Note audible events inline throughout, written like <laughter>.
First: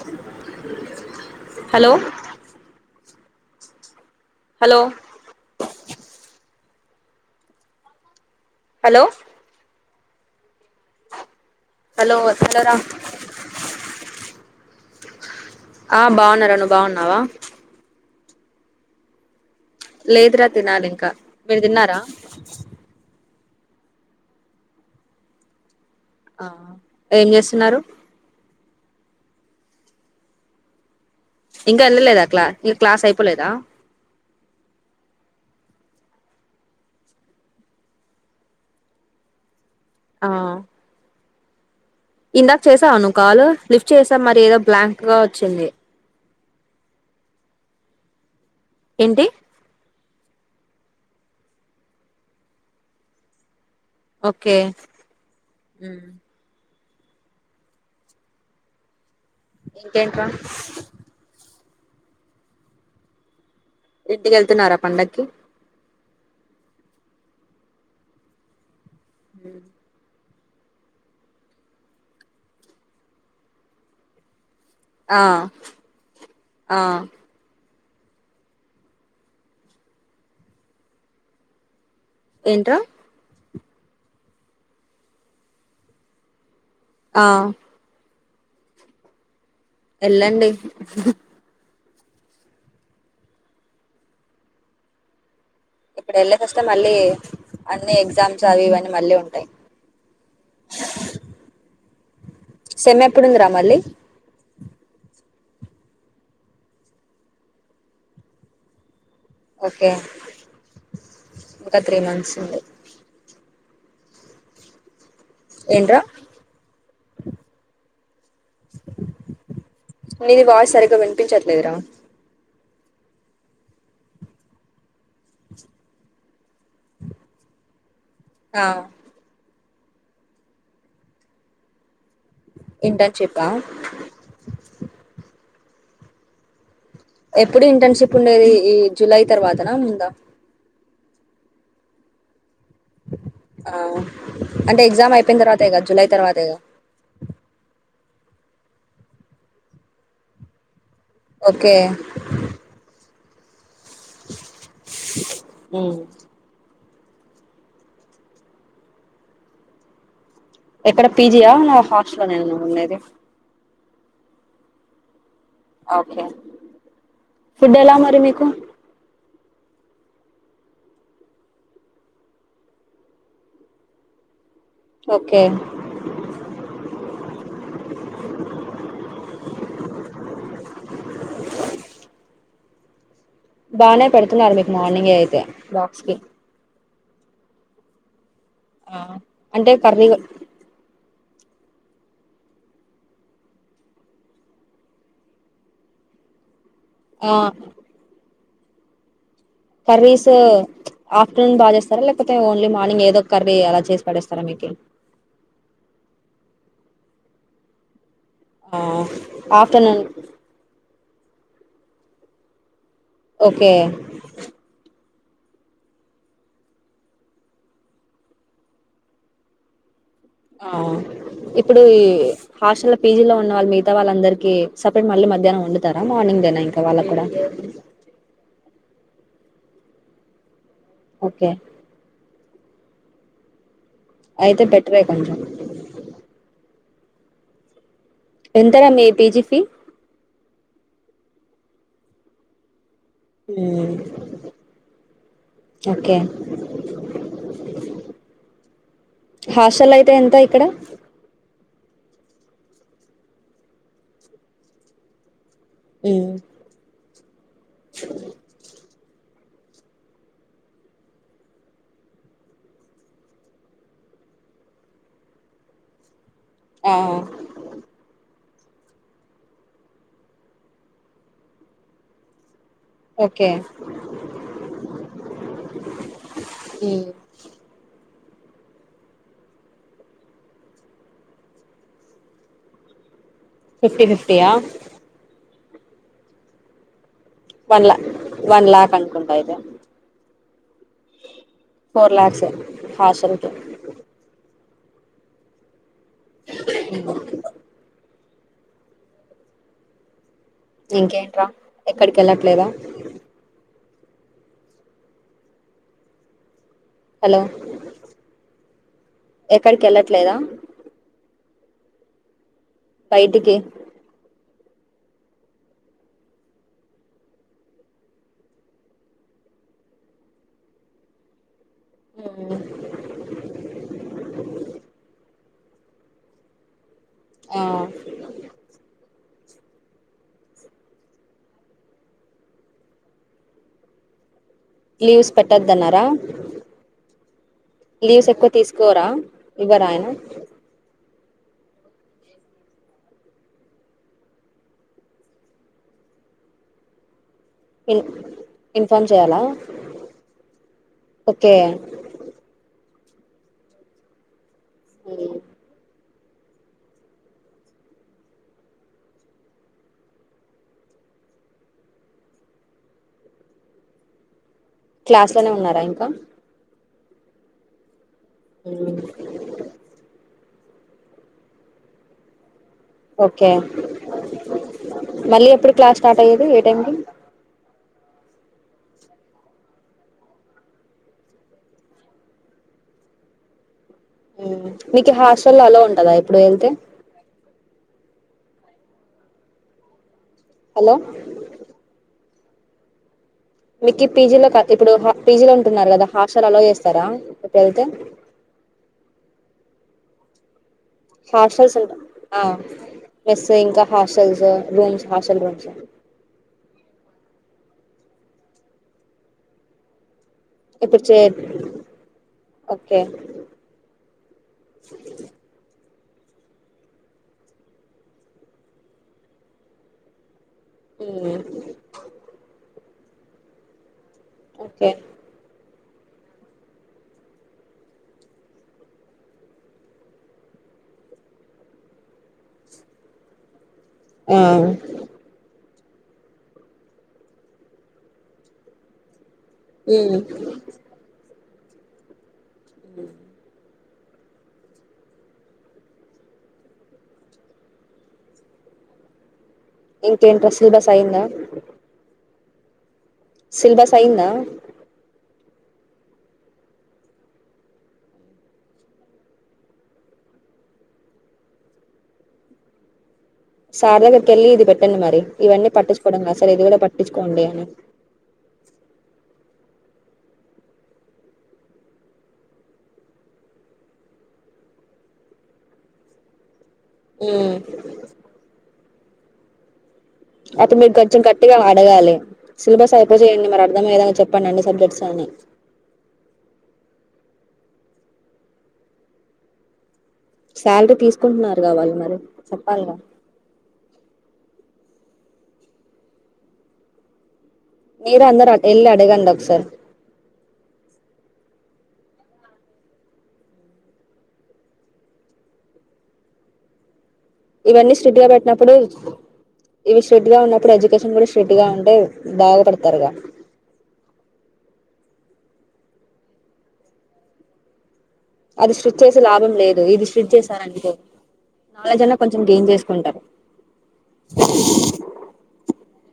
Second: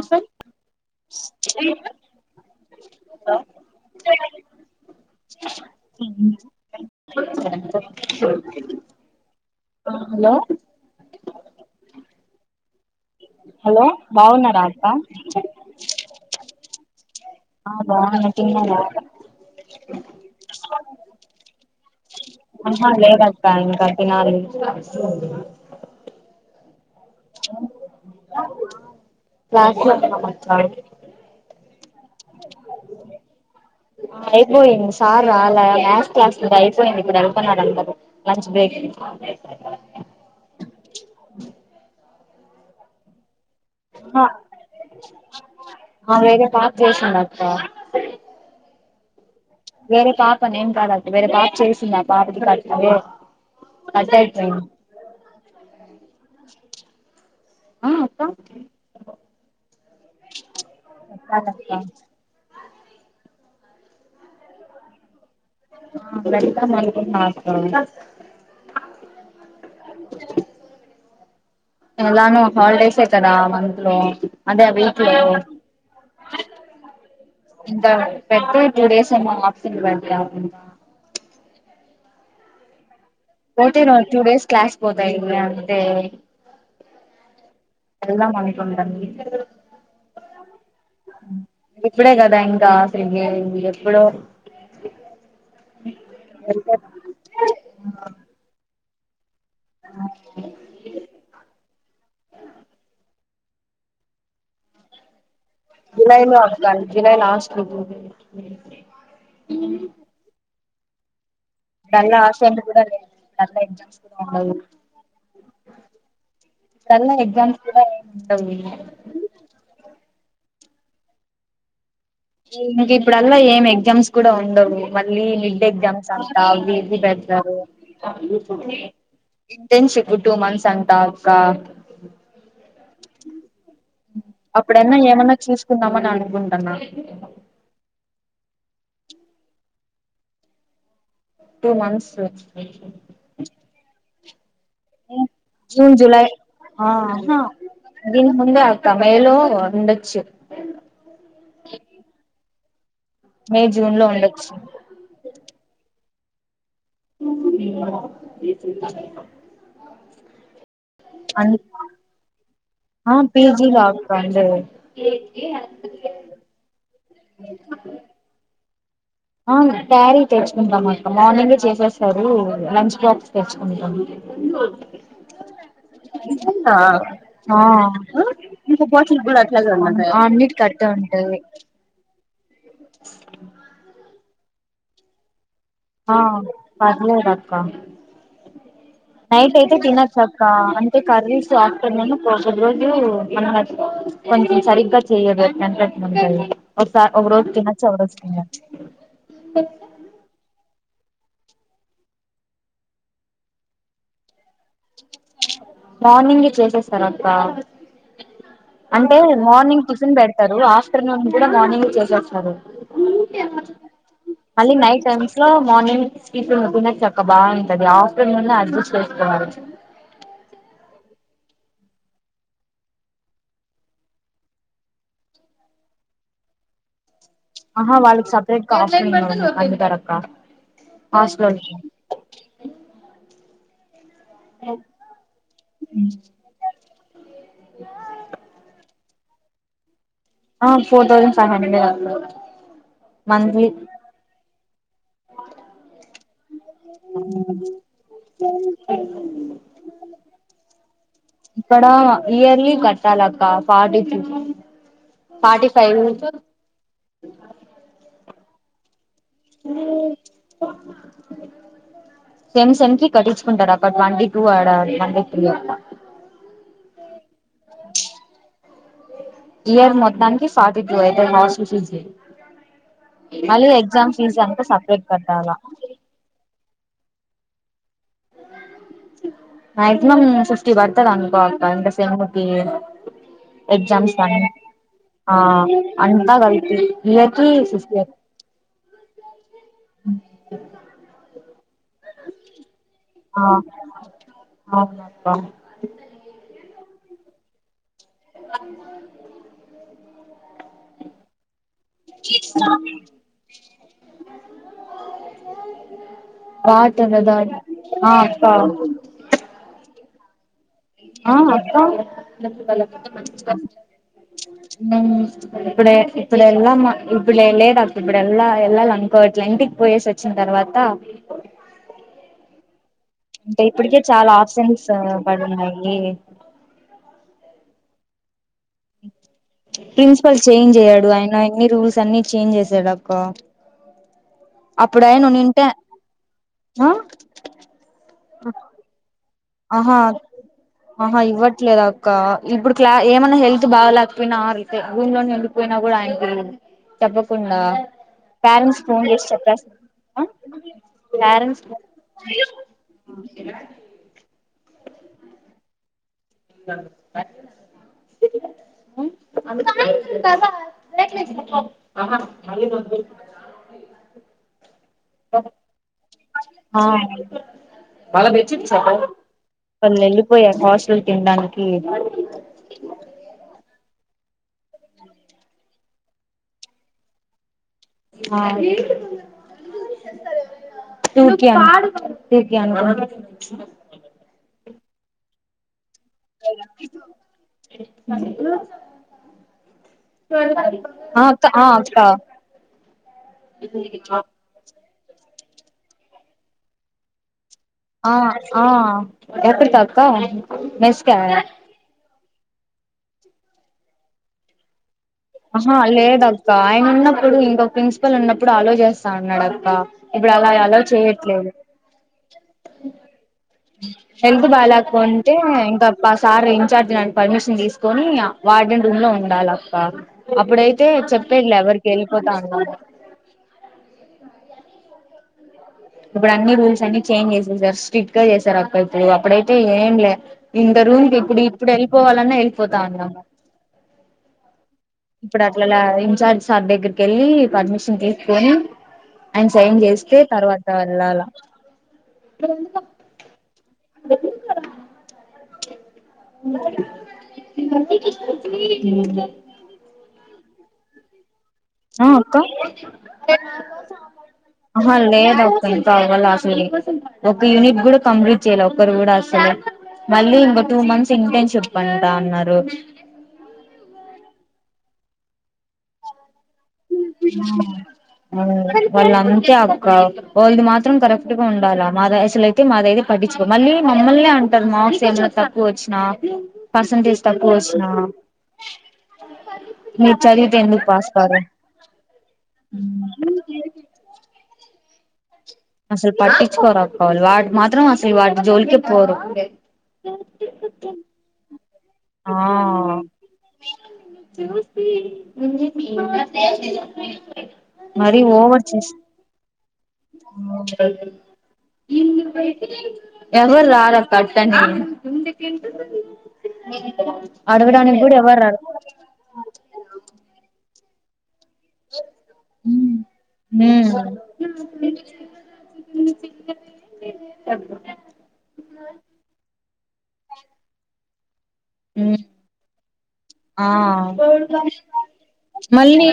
ఎసార్ hello హ hello ర hello hello hello హలోరా హలో బావున్నార అప్పా ఆ బాగున్నారా నువ్వు బాగున్నావా బాగు తన్నన్నా లేదురా తినాలి ఇంకా మీరు తిన్నారా క కాటినాలు ఆ ఏం చేస్తున్నారు క్లాస్ ఇం గనలేదా క్లా ఇ క్లాస్ అయిపోలేదా అయిపోయింది సార్ రాల మస్ క్లాస్ అయిపోయింది ఇప్పుడు వెళ్తున్నారు అందరు లంచ్ బ్రేక్ ఆ అ ఇందాక చేసావు నువ్వు కాలు లిఫ్ట్ చేసాం ఆహా మరి ఏదో బ్లాంక్ గా వచ్చింది పాపోసడాప్ప ఏంటి వరే పాప నేం కాదదు వరే పాప చేసుంద పాపది పాట్ ఓకే ఆ అత్త ఇంకేంట్రా ఆ ఇంటికెళ్తున్నారా పండక్కి వెల్కమ్ అకు హ ఎలాను హాలిడేసే కదా మంత్ లో అదే వీట్ ఆ ఆ ఇంకా పెద్ద టూ డేస్ ఏమో ఆప్తుంది బండి ఏంట పోతే న టూ డేస్ క్లాస్ పోతా ఇ అంతే ఆ అలా అనకు మేమ్ ఎల్లాండి ఇప్పుడే కదా ఇంకా శంగే ఎప్పుడో ఇప్పుడు వెళ్ళే కస్తే మళ్ళీ అన్ని ఎగ్జామ్స్ అవి ఇవన్నీ మళ్ళీ ఉంటాయి అ సమ్ ఎప్పుడుంది రా మళ్ళీ జులై మ అఫగా జులై లాస్ట్కు ఓకే ఇంకా త్రీ దానిలో మంత్స్ ఉంది ఆశందు కూడా అదే నాకా ఇంట్రెస్ట్ ఉండదు ఏంట్రా కల్లా ఎగ్జామ్స్ కూడా ఏ ఉంటాయి నీది వాయిస్ సరిగ్గా వినిపించట్లేదురా ఇంక ఇప్పుడల్లా ఏం ఎగ్జామ్స్ కూడా ఉండవు మళ్ళీ మిడ్ ఎగ్జామ్స్ అంతా అవి ఇవి పెడతరు. ఆ వినిపిస్తోంది ఇంటర్న్షిప్ టూ మంత్స్ అంట అక్కా ఇంటర్న్షిపా అప్పుడన్నా ఏమన్నా చూస్ కుందామని అనుకుంటన్నా ఎప్పుడు ఇంటర్న్షిప్ ఉండేది ఈ జులై తర్వాతనా ముందా టూ మంత్స్ ఆ అంటే ఎగ్జామ్ అయిపోయిన తర్వాతేగా జులై తర్వాతేగా ఆ ఆహా దీనికి ముందే అక్క మేలో ఉండొచ్చు ఓకే మేజ్ జూన్ లో ఉండొచ్చు ఉమ్ <inaudible> ఎక్కడ పీజియా అన్ నా హాస్టల్లో నేనా నువ్వు ఉండేది సండే లేదు ఫుడ్ ఎలా మరి మీకు ఆ క్యారీ తెచ్చుకుంటాం అక్క మార్నింగే చేసేస్తారు లంచ్ బాక్స్ తెచ్చుకుంటాం ఓకే ఆ అన్నిటికీ అట్టే ఉంటాయి స్ బానే పెడుతున్నారు మీకు మార్నింగే అయితే బాక్స్ ఆ కి పర్లేదక్క ఆ నైట్ అంటే అయితే కర్రీ తినొచ్చక్క అంతే కర్రీస్ ఆఫ్టర్నూను ఒకఒకటి రోజు మన కొంచెం సరిగ్గా చెయ్యదు. ఎట్లంటే అట్లుంటాయి ఒకసార్ ఒక రోజు తినొచ్చు ఒకరోజు తినలేం కర్రీసు ఆఫ్టర్నూన్ బా చేస్తార లేకపోతే ఓన్లీ మార్నింగ్ ఏదోక్కర్రీ అలా చేసి పడేస్తారా మీకే మార్నింగే చేసేస్తారు అక్కా ఆ అంటే మార్నింగ్ ఆఫ్టర్నూన్ టిఫిన్ బెడతారు ఆఫ్టర్నూన్. ఇంకా మార్నింగ్ చేసేస్తారు. ఓకే మళ్ళీ నైట్ టైమ్స్ లో మార్నింగ్ టిఫిన్ ఉంటుదద్ చక్క బాంటది ఆఫ్టర్నూన్ అడ్జస్ట్ చేసుకోవాలి ఆహ్హ్ ఇప్పుడు ఈహ్ హాస్టల్లో పీజీలో ఉన్న వాళ్ మిగతా వాళ్ళందరికీ, సెపరేట్ మళ్ళీ మధ్యాహ్నం వండుతారా మార్నింగేనా ఇంకా వాళ్ళక్కుడా. ఆహా వాళ్ళకి సెపరేట్ కా అందుకేనక్కా ఓకే ఆస్క్లోన్ అయితే బెటరే కొంచెం ఎంతరా మీ పీజీ ఫీ ఆహ్ ఫోర్ థౌసండ్ ఫైవ్ హండ్రెడ్ అక్క మంత్లీ ఓకే హాస్టల్ అయితే ఎంత ఇక్కడ ఇక్కడా ఇయర్లీ కట్టాలక్క ఫార్టీ టు ఫార్టీ ఫైవ్. మ్మ్. సెమ్ సెమ్‌కి కట్టించుకుంటాడక్క ట్వంటీ టూ ఆడ ట్వంటీ త్రీ ఆ ఇయర్ మొత్తానికి ఫార్టీ టు అయితాది మా హాస్టల్ ఫీజ్కి ఓకే మళ్ళీ ఎగ్జామ్ ఫీజ్ అంత సెపరేట్ కట్టాలా మ్మ్. మ్యాక్సిమమ్ ఫిఫ్టీ బడతాద్ అనుకో ఇంక సెమ్‌కి. ఫిఫ్టీ ఎగ్జామ్స్ దాట్ని ఫిఫ్టీయా ఆహ్హ్ అంతా గల్పి వన్ లఖ్ వన్ లాఖ్ అ కుంతైతే ఫోర్ లాక్సే హాస్టల్కే ఆహ్ అహ్ ఇంకేంట్రా ఎక్కడికి వెళ్ళట్లేదా పాటన్నదా హలో ఆహ్ ఆప్పా ట్లేదా ఆహ్హ్ అక్క బయటికి ఇప్పుడే ఇప్పుడెళ్ళామ ఇప్పుడే లేదు అక్ ఇప్పుడెళ్ళా ఎళ్ళాల అనుకోట్లే ఇంటికి పోయేసి వచ్చిన తర్వాత మ్మ్ టే ఇప్పటికే చాలా ఆప్షన్స్ పడున్నాయి ఆహ్హ్ ప్రిన్సిపల్ చేంజ్ అయ్యాడు ఆయన ఎన్ని రూల్స్ అన్ని చేంజ్ చేసాడు అక్క అప్పుడు ఆయన లీవ్స్ ఉంటే పెట్టొద్ద అన్నార ఆ లీవ్స్ ఎక్కువ తీసుకోరా ఇవ్వరా ఆహా ఆయన ఆహా ఇవ్వట్లేదు అక్క, ఇప్పుడు క్లా ఏమన్నా హెల్త్ బాగాలేకపోయినా ఆతే భూమిలోనే ఉండిపోయినా కూడా ఆయనకి చెప్ప అప్పుడా ఇన్ పేరెంట్స్ ఫోన్ ఇన్ఫార్మ్ చేసి చేయాలా చెప్ ఓకే పేరెంట్స్ <unintelligible> కనా సరే <inaudible> క్లాస్లోనే ఉన్నారా ఇంకా ఆ మ బెచ సప్ప ప నెలు పోయా హాస్టల్ తినడానికి ఓకే మళ్ళీ ఎప్పుడు క్లాస్ స్టార్ట్ అయ్యేది ఏ టైంకి ఆ టు కి అన నీకు హాస్టల్ అలా ఉం అ మ హలో ఆ అక్క ఆ అక్క మీక్ పీజీ లో కాదు ఇప్పుడు పిజీ లో ఉంటున్నారు కదా హాస్టల్ అలో చేస్తారా వెళ్తే ఆ ఆ పిత కా హార్షల్ స ఆ మస్ ఇంకా హాస్టల్స్ రూమ్స్ హాస్టల్ రూమ్స్ ఆహా లేదక్క ఆయన ఉన్నప్పుడు ఇంకొ ప్రిన్సిపల్ ఉన్నప్పుడు ఆలోచేస్తా అన్నాడక్క ఇప్పుడు అలా ఎలా ఇప్పుడు చే చేయట్లేదు ఓకే హెల్త్ బాలేకుంటే ఇంకా సార్ ఇన్ఛార్జ్ నని పర్మిషన్ తీసుకుొని వార్డెన్ రూమ్ లో ఉండాలప్ప అప్పుడైతే ఉమ్, చెప్పేదిలా ఎవరికి వెళ్ళిపోతా అన్నమాట కే ఇప్పుడు అన్ని రూల్స్ అన్ని చేంజ్ చేసేసారు, స్ట్రిక్ట్ గా చేసారు అక్క ఇప్పుడు, అప్పుడైతే ఏం లే ఇంత రూమ్ క ఇప్పుడు ఇప్పుడు వెళ్ళిపోవాలన్నా వెళ్ళిపోతా ఉన్నాను ఆ ఇప్పుడు అట్లలా ఇన్ఛార్జ్ సార్ దగ్గరికి వెళ్ళి పర్మిషన్ తీసుకొని ఆయన సైన్ చేస్తే తర్వాత వెళ్ళాలా ఇ ఎందు ఇంకేంట్రా సిలబస్ అయ్యిందా అక్కా సిల్బస్ అయ్యిందా <unintelligible> ఇంకా అవ్వలా అసలుకి ఒక యూనిట్ కూడా కంప్లీట్ చెయ్ లా ఒకరు కూడా అసలు మళ్ళీ ఇంక టూ మంత్స్ ఇంటర్న్షిప్ అంటా ఉన్నారు సార్ దగ్గరికెళ్ళి ఇది పెట్టండి మరి ఇవన్నీ పట్టిచ్చుకోవడం కా వాళ్ళన్ తే అక్క వాళ్ళది మాత్రం కరెక్ట్ గా ఉండాలా మాది అసలుయితే మాది అయితే పట్టించుకో మళ్ళీ మమ్మల్నే అంటారు మార్క్స్ ఏమన్నా తక్కువ వచ్చినా పర్సంటేజ్ ఉమ్. తక్కువచ్చినా అ కా మీరు చదివితే ఎందుకు పాస్ కారు దవాలి సిలబస్ అయిపోజేయండి మరి అర్థమయ్యేలా చెప్ప్ ప్పండి అన్ని సబ్జెక్ట్స్ అని అసలు పట్టించుకోరక్క వాళ్ళు వాటి మాత్రం అసలు వాటి జోలికే పోరు శాలరీ తీసుకుంటున్నా <unintelligible> వాలి మరి చెప్పాలిగా ఆ <inaudible> మీరు అందరూ వెళ్ళి అడగండి ఒకసారి ఎవరూ రారక్కా <unintelligible> ఇవన్నీ స్రిట్ గా పెట్టినప్పుడు ఇవి స్రిట్ గా ఉన్నప్పుడు ఎడ్యుకేష్ <unintelligible> టుట్టుగా ఉంటే ఉమ్ బాగుపడతారుగా <inaudible> అది స్రిట్ చేసి లాభం లేదు ఇది స్రిట్ చేశారనుకో ఆ రోజున్నా ఉమ్ కొంచెం చేంజ్ చేసుకుంటారు ఆ మళ్ళీ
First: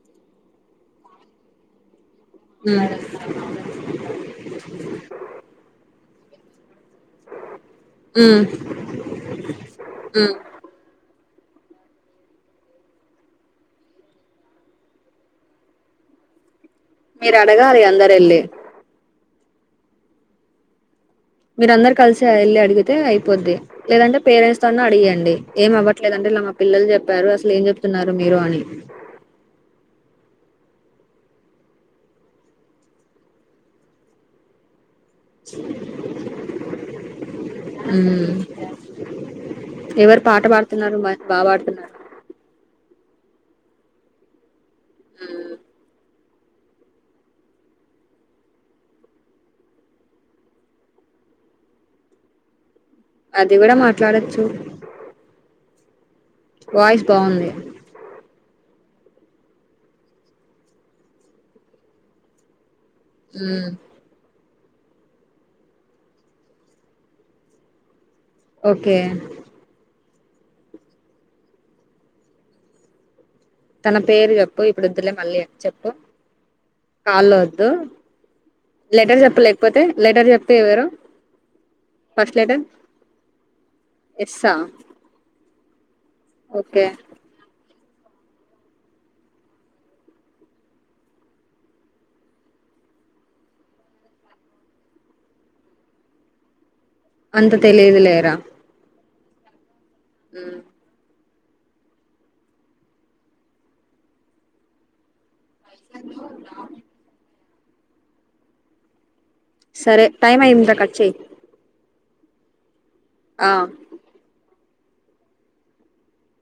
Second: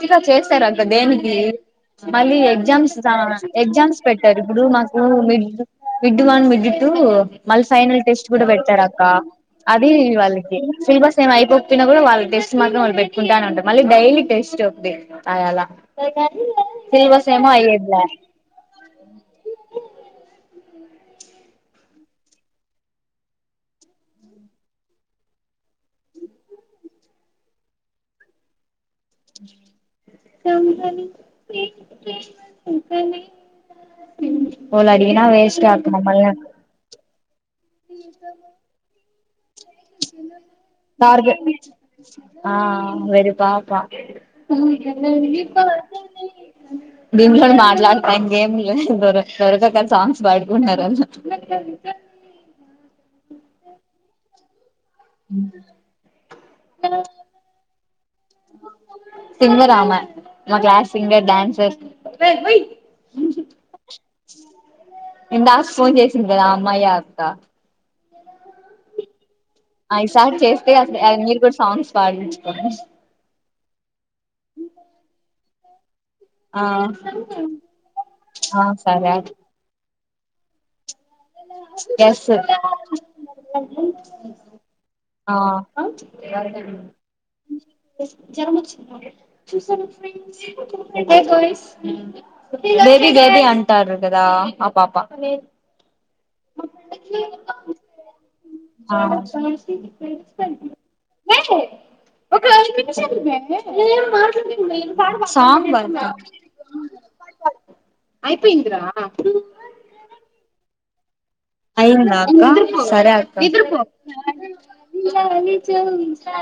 తిగా చేస్తారు అక్క దేనికి మళ్ళీ ఎగ్జామ్స్ దా ఎగ్జామ్స్ పెట్టారు ఇప్పుడు మాకు మిడ్ విడ్ వన్ మిడ్ టూ మళ్ళ ఫైనల్ టెస్ట్ ఉమ్ కూడా పెట్టారు అక్క అది ఉమ్ వాళ్ళకి సిలబస్ అయిపో చెప్పిన కూడా వాళ్ళ టెస్ట్ మాత్రం వాళ్ళు పెట్టుకుంటారంట మళ్ళీ డైలీ టెస్ట్ ఒకటి అయలా మీరు అడగాలి అందరెళ్ళి మీరందరు కలిసి ఎళ్ళి అడిగితే అయిపోద్ది లేదంటే పేరెంట్స్ తో అన్నఅడిగీయండి ఏం అవ్వట్లేదంట ఇలా మా పిల్లలు చెప్పారు అసలు ఏం చెప్తున్నారు మీరు అని కమ్మని నీ ప్రేమ లేఖలే రాసింది హృదయమే <unintelligible> అడిగిన వేస్టెఅట మమ్మల్ని ఉమ్ ఎవరు పాట పాడుతున్నారు బా పాడుతున్నారు బా పా దీంట్లో మాట్లాడటానికి ఏమీ లేదు దొరక దొరకక సాంగ్స్ పాడుకుంటున్నారు అది కూడా మాట్లాడచ్చు వాయిస్ బావుంది సింగర్ ఆమె మా క్లాస్ సింగర్ డాన్సర్ మ్ ఇందాస్ ఫోన్ చేసింది కదా ఆ అమ్మాయ అక్క ఓకే ఐదు సార్లు చేస్తే మీరు కూడా సాంగ్స్ పాడించుకోవచ్చ్ తన పేరు చెప్పు ఇప్పుడు వద్దులే మళ్ళీ చెప్పు ఆ కాల్ లో వద్దు ఆ సరే లెటర్ చెప్పలేకపోతే లెటర్ చెప్తేా ఎవరు ఎస్ ఫస్ట్ లెటర్ ఎస్సా ఓకే గోబీ గోబి అంటారు కదా ఆ పాప అంత తెలిదు లేరా <inaudible> మ్ ఏయ్ ఒకఐదు నిమిషాలు మీ సాబల్ <unintelligible> అయిపోయింద్రా చె ఐదుందా అక్క సరే ఆ అక్క చాలది